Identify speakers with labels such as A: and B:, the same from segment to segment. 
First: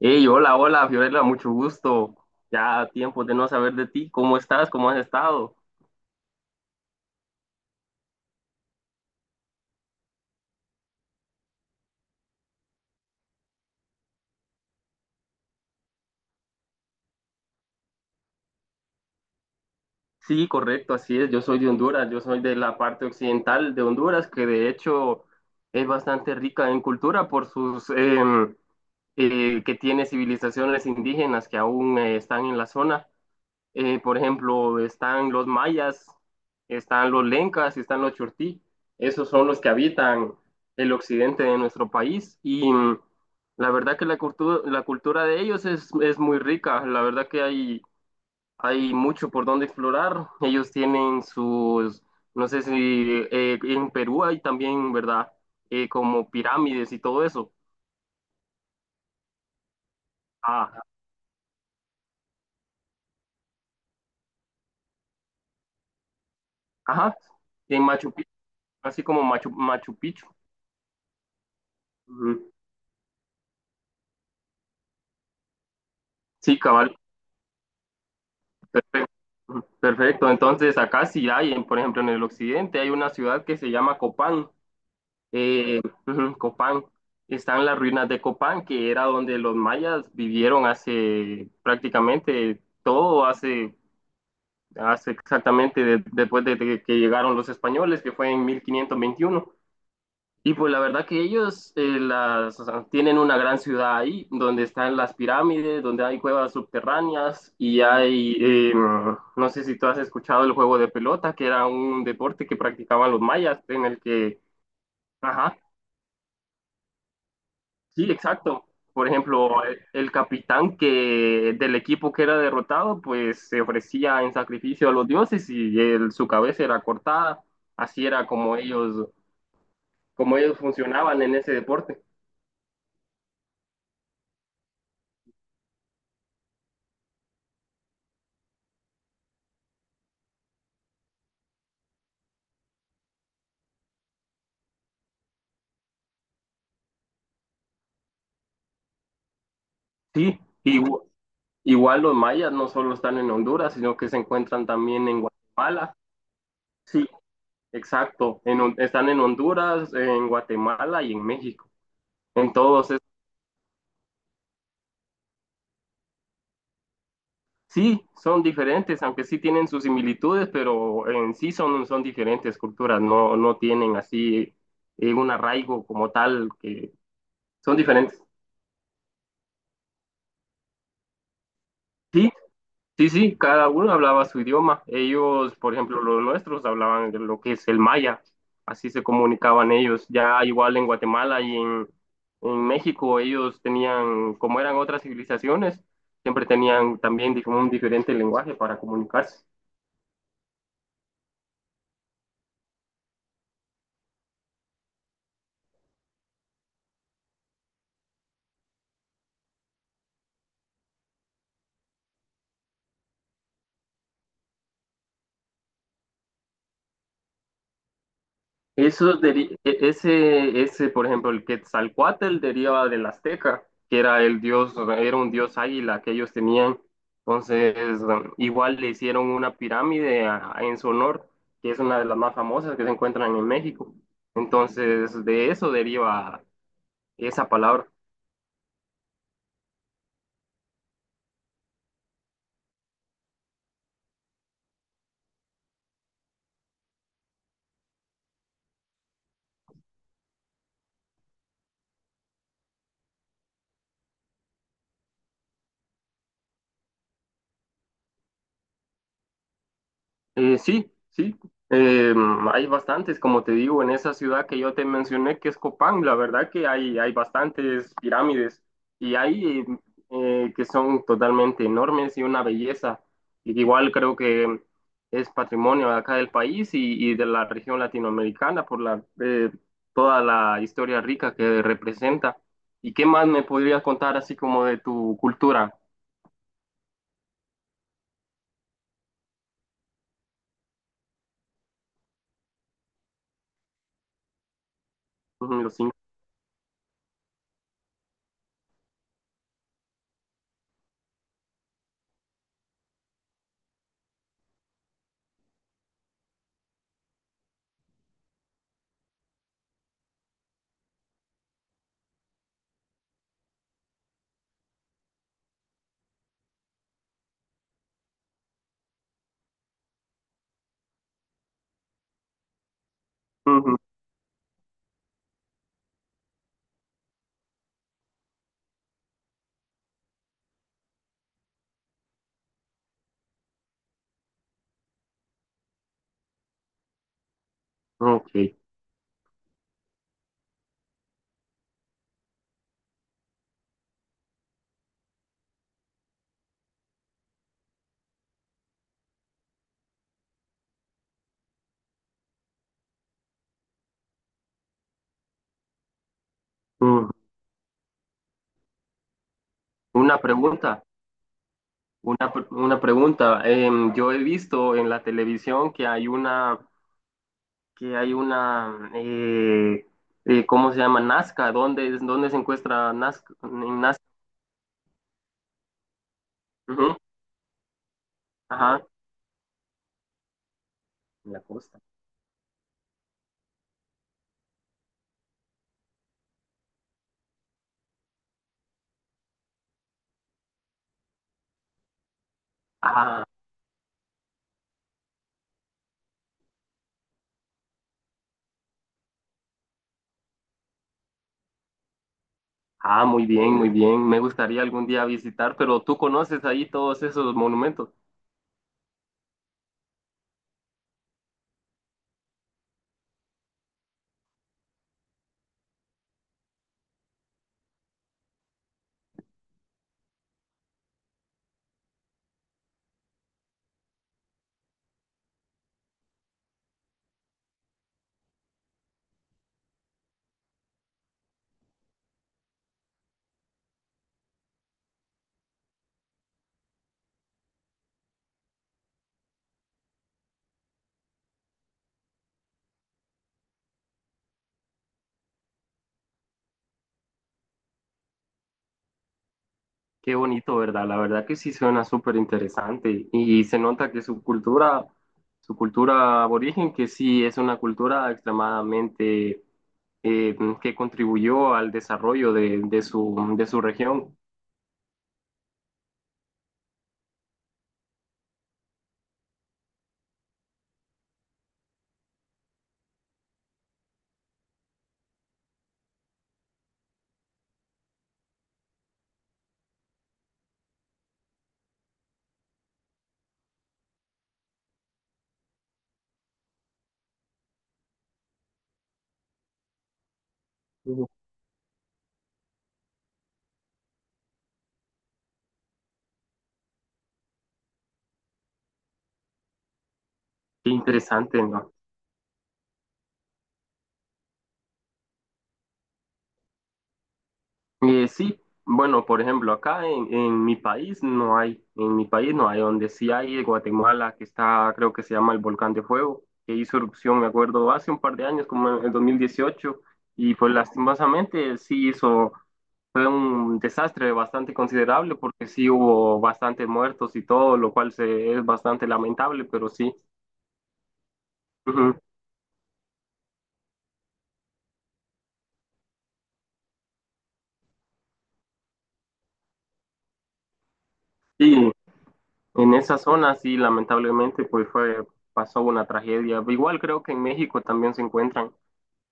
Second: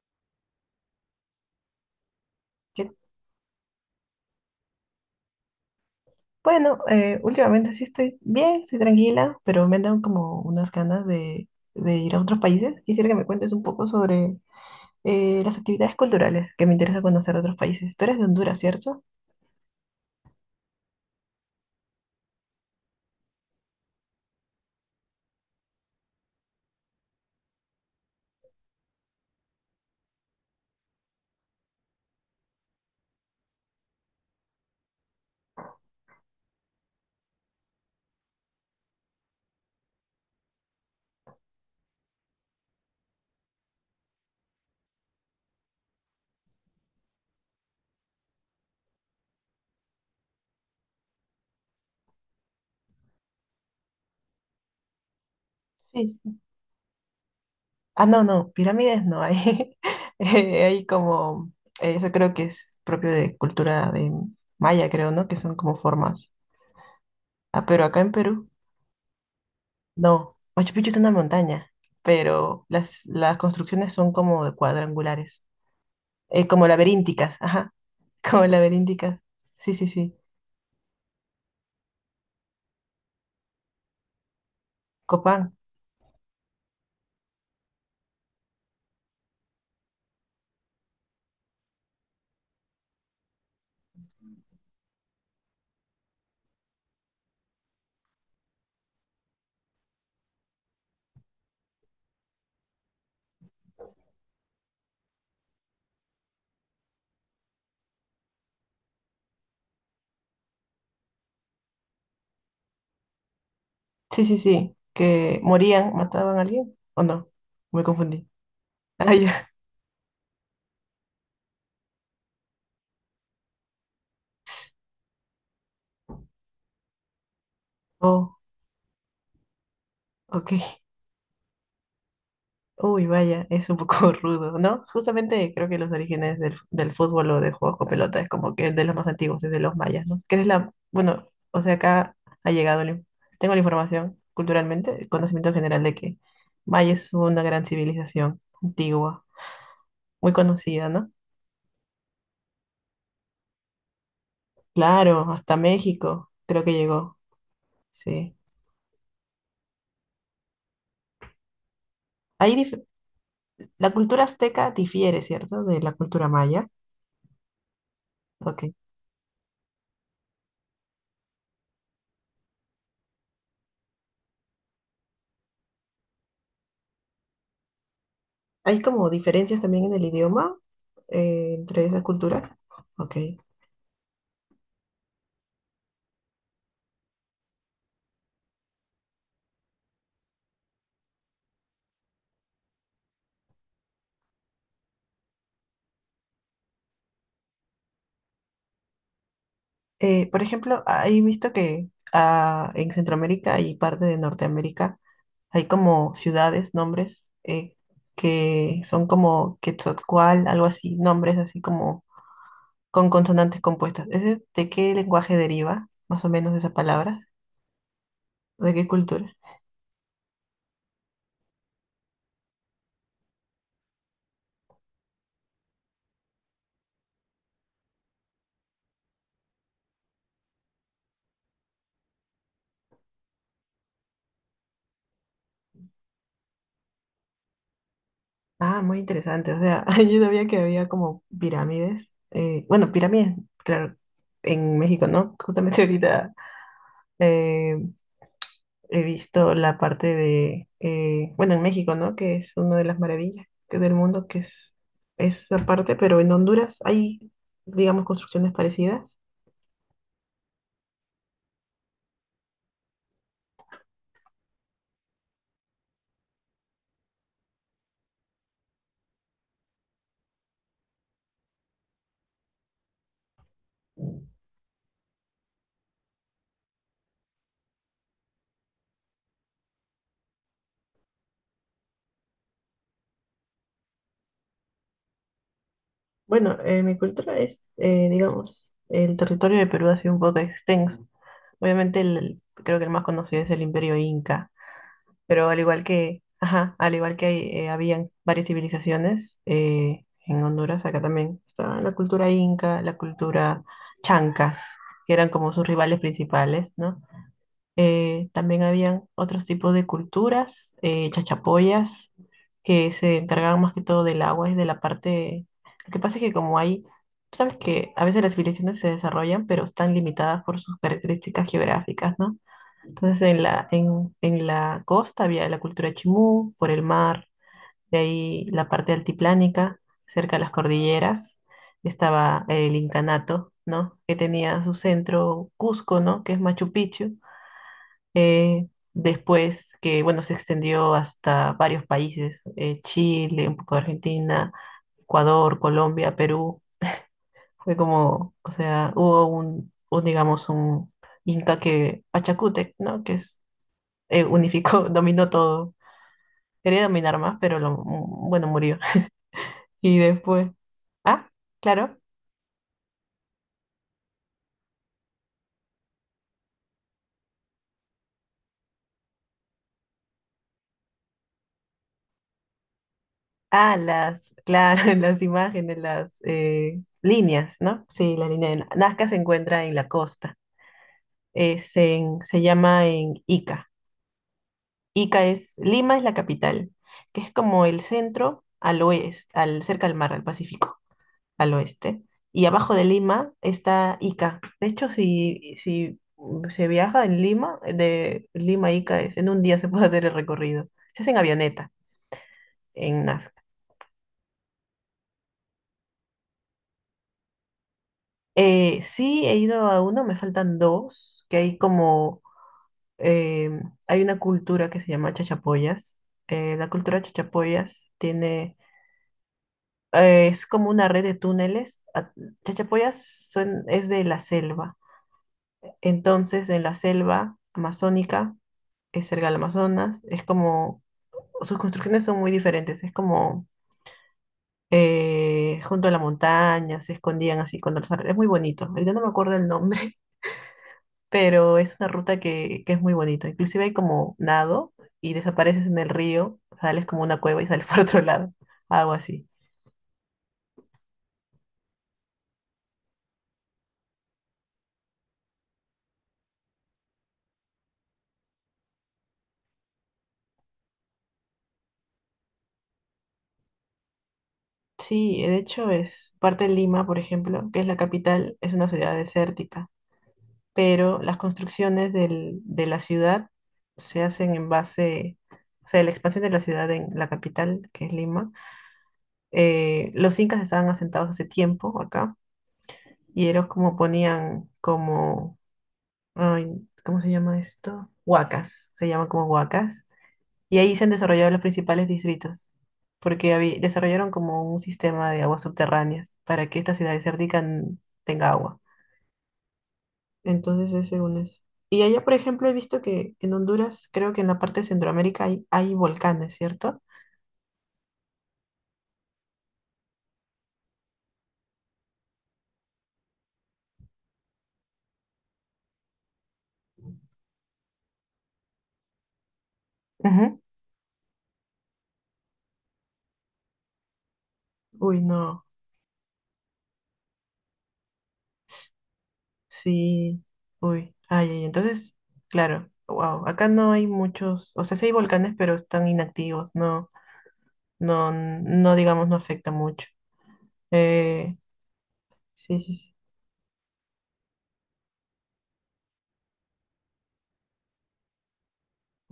A: Hey, hola, hola, Fiorella, mucho gusto. Ya
B: Que,
A: tiempo de no saber de ti. ¿Cómo estás? ¿Cómo has estado?
B: bueno, últimamente sí estoy bien, estoy tranquila, pero me dan como unas ganas de ir a otros países. Quisiera que me cuentes un poco sobre las actividades culturales, que me interesa conocer otros países. Tú eres de Honduras, ¿cierto?
A: Sí, correcto, así es. Yo soy de Honduras, yo soy de la parte occidental de Honduras, que de hecho es bastante rica en cultura por sus que tiene civilizaciones indígenas que aún están en la zona. Por ejemplo, están los mayas, están los lencas y están los chortí. Esos son los que habitan el occidente de nuestro país. Y la verdad que la cultura de ellos es muy rica. La verdad que hay mucho por donde explorar. Ellos tienen sus, no sé si en Perú hay también, ¿verdad?
B: Sí,
A: Como
B: sí.
A: pirámides y todo eso.
B: Ah, no, no, pirámides no hay.
A: Ah,
B: Hay como, eso creo que es propio de cultura de maya, creo, ¿no? Que son como formas.
A: ajá.
B: Ah,
A: En
B: pero acá en
A: Machu Picchu,
B: Perú,
A: así como Machu Picchu.
B: no. Machu Picchu es una montaña,
A: Ujú.
B: pero las construcciones son como de cuadrangulares. Eh,
A: Sí,
B: como
A: cabal.
B: laberínticas, ajá, como
A: Perfecto.
B: laberínticas. Sí, sí, sí.
A: Perfecto. Entonces, acá sí hay, por ejemplo, en el occidente hay una ciudad que se llama Copán.
B: Copán.
A: Eh, ujú, Copán. Están las ruinas de Copán, que era donde los mayas vivieron hace prácticamente todo, hace exactamente después de que llegaron los españoles, que fue en 1521. Y pues la verdad que ellos o sea, tienen una gran ciudad ahí, donde están las pirámides, donde hay cuevas subterráneas y hay no sé si tú has escuchado el juego de pelota, que era un deporte que practicaban los mayas, en el
B: Sí, sí,
A: que,
B: sí. Que
A: ajá,
B: morían, mataban a alguien. ¿O no? Me
A: sí,
B: confundí.
A: exacto. Por
B: Ah, ya.
A: ejemplo, el capitán que del equipo que era derrotado, pues se ofrecía en sacrificio a los dioses y su cabeza era cortada. Así era
B: Oh,
A: como ellos
B: ok.
A: funcionaban en ese deporte.
B: Uy, vaya, es un poco rudo, ¿no? Justamente creo que los orígenes del fútbol o de juegos con pelota es como que de los más antiguos, es de los mayas, ¿no? Que es la, bueno, o sea, acá ha llegado, la in- tengo la información culturalmente, el conocimiento general de que maya es una gran civilización antigua, muy
A: Sí, y
B: conocida, ¿no?
A: igual los mayas no solo están en Honduras, sino que se encuentran también en
B: Claro, hasta
A: Guatemala.
B: México creo que
A: Sí,
B: llegó, sí.
A: exacto. Están en Honduras, en Guatemala y en México.
B: Ahí dif-
A: Entonces,
B: la cultura azteca difiere, ¿cierto? De la cultura maya.
A: sí, son
B: Ok.
A: diferentes, aunque sí tienen sus similitudes, pero en sí son diferentes culturas. No, no tienen así un arraigo como tal, que son diferentes.
B: ¿Hay como diferencias también en el idioma entre esas
A: Sí,
B: culturas?
A: sí,
B: Ok.
A: sí, cada uno hablaba su idioma. Ellos, por ejemplo, los nuestros hablaban de lo que es el maya. Así se comunicaban ellos. Ya igual en Guatemala y en México, ellos tenían, como eran otras civilizaciones, siempre tenían también un diferente lenguaje para comunicarse.
B: Por ejemplo, he visto que ah, en Centroamérica y parte de Norteamérica hay como ciudades, nombres que son como Quetzalcóatl, algo así, nombres así como con consonantes compuestas. ¿Ese de qué lenguaje deriva más o menos esas palabras? ¿De qué
A: Eso
B: cultura?
A: deri- e- ese, por ejemplo, el Quetzalcóatl deriva del azteca, que era el dios, era un dios águila que ellos tenían. Entonces, bueno, igual le hicieron una pirámide en su honor, que es una de las más famosas que se encuentran en México. Entonces, de eso deriva esa palabra.
B: Ah, muy interesante. O sea, yo sabía que había como pirámides. Eh, bueno, pirámides, claro, en México, ¿no? Justamente ahorita eh, he visto la parte de, bueno, en México, ¿no? Que es una de las maravillas que del mundo, que es esa parte, pero en Honduras hay, digamos, construcciones parecidas.
A: Sí, sí. Eh, Hay bastantes, como te digo, en esa ciudad que yo te mencioné, que es Copán, la verdad que hay bastantes pirámides y hay que son totalmente enormes y una belleza. Y igual creo que es patrimonio de acá del país y de la región latinoamericana por toda la historia rica que representa. ¿Y qué más me podrías contar así como de tu cultura?
B: Bueno, mi cultura es, digamos, el territorio de Perú ha sido un poco extenso. Obviamente, creo que el más conocido es el Imperio Inca. Pero al
A: Ujú, los
B: igual
A: incas.
B: que, ajá, al igual que hay, habían varias civilizaciones en Honduras, acá también estaba la cultura inca, la cultura chancas, que eran como sus rivales principales, ¿no? También habían otros tipos de culturas, chachapoyas, que se encargaban más que todo del agua y de la parte... Lo que pasa es que como hay, tú sabes que a veces las civilizaciones se desarrollan, pero están limitadas por sus características geográficas, ¿no? Entonces
A: Ujú,
B: en la costa había la cultura chimú, por el mar, de ahí la parte altiplánica, cerca de las cordilleras, estaba el incanato, ¿no? Que tenía su centro Cusco, ¿no? Que es Machu Picchu.
A: ok.
B: Eh, Después que, bueno, se extendió hasta varios países, Chile, un poco de Argentina, Ecuador, Colombia, Perú. Fue como, o sea, hubo un digamos, un inca que, Pachacútec, ¿no? Que es unificó, dominó todo. Quería
A: Ujú.
B: dominar más, pero lo, bueno, murió. Y
A: Una
B: después,
A: pregunta.
B: ah, claro,
A: Una pregunta. Yo he visto en la televisión que hay una, que hay una, ¿cómo se llama? Nazca. ¿ Dónde se encuentra Nazca?
B: ah,
A: En Nazca.
B: las, claro, las imágenes, las
A: Ujú,
B: líneas, ¿no? Sí, la línea de Na-
A: ajá.
B: Nazca se encuentra en la costa,
A: En la costa.
B: se llama en Ica. Ica es, Lima es la capital, que es como el centro al oeste, al, cerca al mar, al Pacífico. Al oeste. Y abajo de
A: Ah,
B: Lima está Ica. De hecho, si se viaja en Lima, de Lima a Ica es, en un día se puede hacer el recorrido. Se hace en avioneta, en
A: ah, muy
B: Nazca.
A: bien, muy bien. Me gustaría algún día visitar, pero tú conoces ahí todos esos monumentos.
B: Sí, he ido a uno, me faltan dos, que hay como, eh, hay una cultura que se llama chachapoyas. La cultura chachapoyas tiene, es como una red de túneles. Chachapoyas es de la selva. Entonces, en la selva amazónica cerca del Amazonas. Es como, sus construcciones son muy diferentes, es como junto a la montaña, se escondían así con los árboles. Es muy bonito. Ahorita no me acuerdo el nombre, pero es una ruta que es muy bonito. Inclusive hay como nado y desapareces en el río, sales como una cueva y sales por otro lado, algo así.
A: Qué bonito, ¿verdad? La verdad que sí suena súper interesante y se nota que su cultura aborigen, que sí es una cultura extremadamente eh, que contribuyó al desarrollo de su región.
B: Sí, de hecho es parte de Lima, por ejemplo, que es la capital, es una ciudad desértica. Pero las construcciones de la ciudad se hacen en base, o sea, la expansión de la ciudad en la capital, que es Lima. Los incas estaban asentados hace tiempo acá y ellos como ponían como, ay, ¿cómo se llama esto? Huacas, se llaman como huacas. Y ahí se han
A: Ujú.
B: desarrollado los principales distritos, porque desarrollaron como un sistema de aguas subterráneas para que esta ciudad desértica tenga agua.
A: Qué
B: Entonces ese uno
A: interesante,
B: es. Según eso.
A: ¿no?
B: Y allá, por ejemplo, he visto que en Honduras, creo que en la parte de Centroamérica hay, hay volcanes, ¿cierto?
A: Sí, bueno, por ejemplo, en mi país no hay, en mi país no hay, donde sí hay es Guatemala, que está, creo que se llama el Volcán de Fuego, que hizo erupción, me acuerdo, hace un par de años, como en el 2018 y
B: Ujú.
A: pues lastimosamente fue un desastre bastante
B: Uy,
A: considerable
B: no,
A: porque sí hubo bastantes muertos y todo, lo cual es bastante lamentable, pero sí.
B: sí, uy, ay, ay,
A: Ujú.
B: entonces, claro, wow, acá no hay muchos, o sea, sí hay volcanes, pero están inactivos, no, no, no, digamos, no afecta mucho. Eh,
A: Y
B: sí,
A: en
B: sí, sí,
A: esa zona, sí, lamentablemente, pasó una tragedia. Igual creo que en México también se encuentran,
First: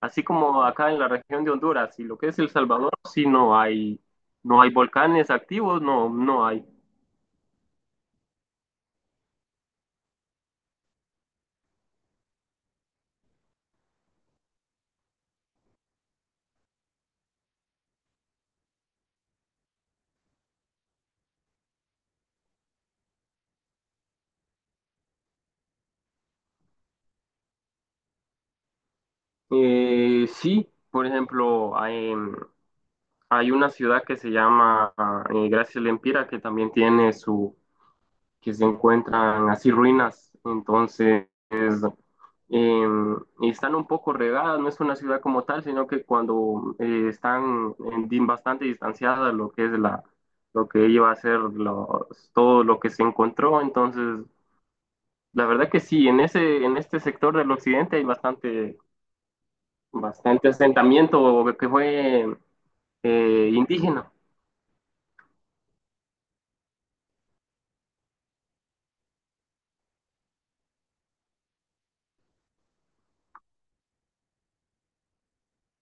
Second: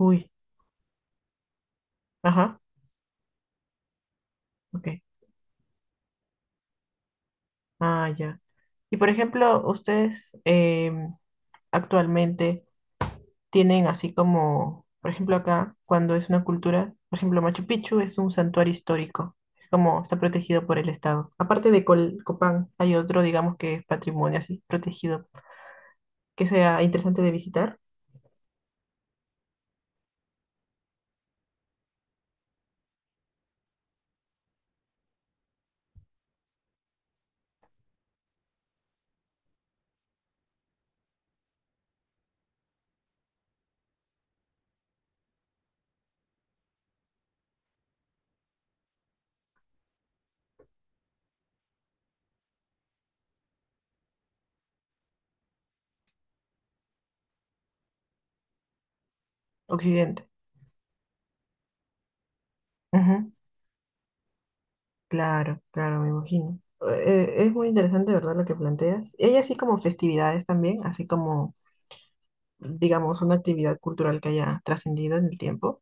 A: así como acá en la región de Honduras y lo que es El
B: ajá,
A: Salvador, sí no hay, no hay
B: ok,
A: volcanes activos, no, no hay.
B: ah, ya. Y por ejemplo, ustedes actualmente... tienen así como, por ejemplo, acá, cuando es una cultura, por ejemplo, Machu Picchu es un santuario histórico, es como está protegido por el Estado. Aparte de Copán, hay otro, digamos, que es patrimonio así, protegido, que sea interesante de visitar.
A: Sí, por ejemplo, hay una ciudad que se llama Gracias Lempira que también tiene su, que se encuentran así ruinas, entonces eh, están un poco regadas, no es una ciudad como tal, sino que cuando bastante distanciadas lo que es lo que iba a ser los, todo lo que se encontró, entonces la verdad que sí, en este sector del occidente hay bastante,
B: Occidente.
A: bastante asentamiento que fue
B: Ujú.
A: indígena.
B: Claro, claro, me imagino. Es muy interesante, ¿verdad? Lo que planteas. Y hay así como festividades también, así como, digamos, una actividad cultural que haya trascendido en el tiempo.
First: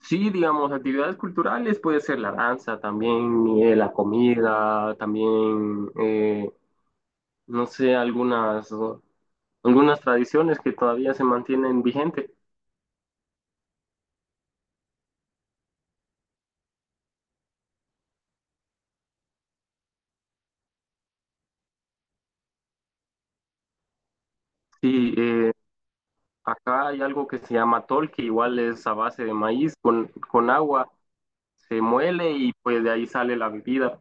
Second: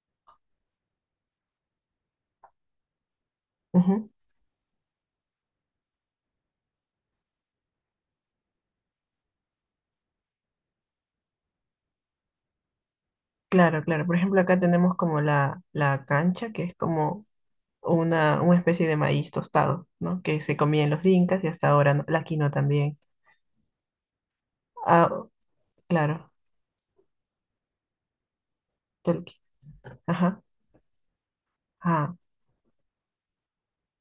A: Sí, digamos, actividades culturales puede ser la danza también, la
B: Ujú.
A: comida, también, no sé, algunas, algunas tradiciones que todavía se mantienen vigentes.
B: Claro, claro. Por ejemplo, acá tenemos como la cancha, que es como una especie de maíz tostado, ¿no? Que se comían los incas y hasta ahora, ¿no? La quinoa también. Ah,
A: Sí,
B: claro,
A: acá hay algo que se llama tol, que igual es a base de
B: tolqui.
A: maíz
B: Ajá.
A: con agua, se
B: Ah,
A: muele y pues de ahí sale la bebida.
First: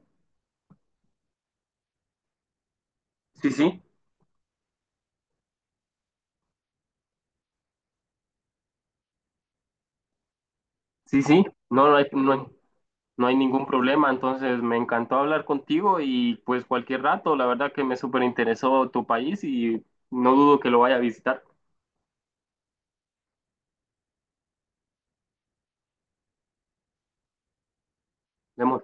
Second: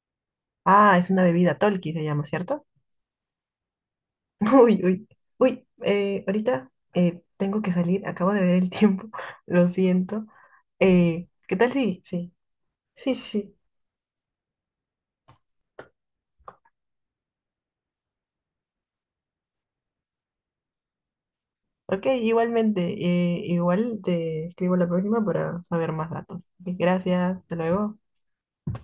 B: ah, es una bebida tolqui, se llama, ¿cierto?
A: Sí, sí,
B: Uy, uy, uy, ahorita tengo que salir, acabo de ver el tiempo, lo siento.
A: sí, sí,
B: ¿Qué tal?
A: no,
B: Sí,
A: no
B: sí,
A: hay-
B: sí, sí,
A: no hay
B: sí.
A: ningún problema, entonces me encantó hablar contigo y pues cualquier rato, la verdad que me súper interesó tu país y no dudo que lo vaya a visitar.
B: Ok, igualmente, igual te escribo la próxima para saber más datos. Ok, gracias, hasta luego.
A: Vemos.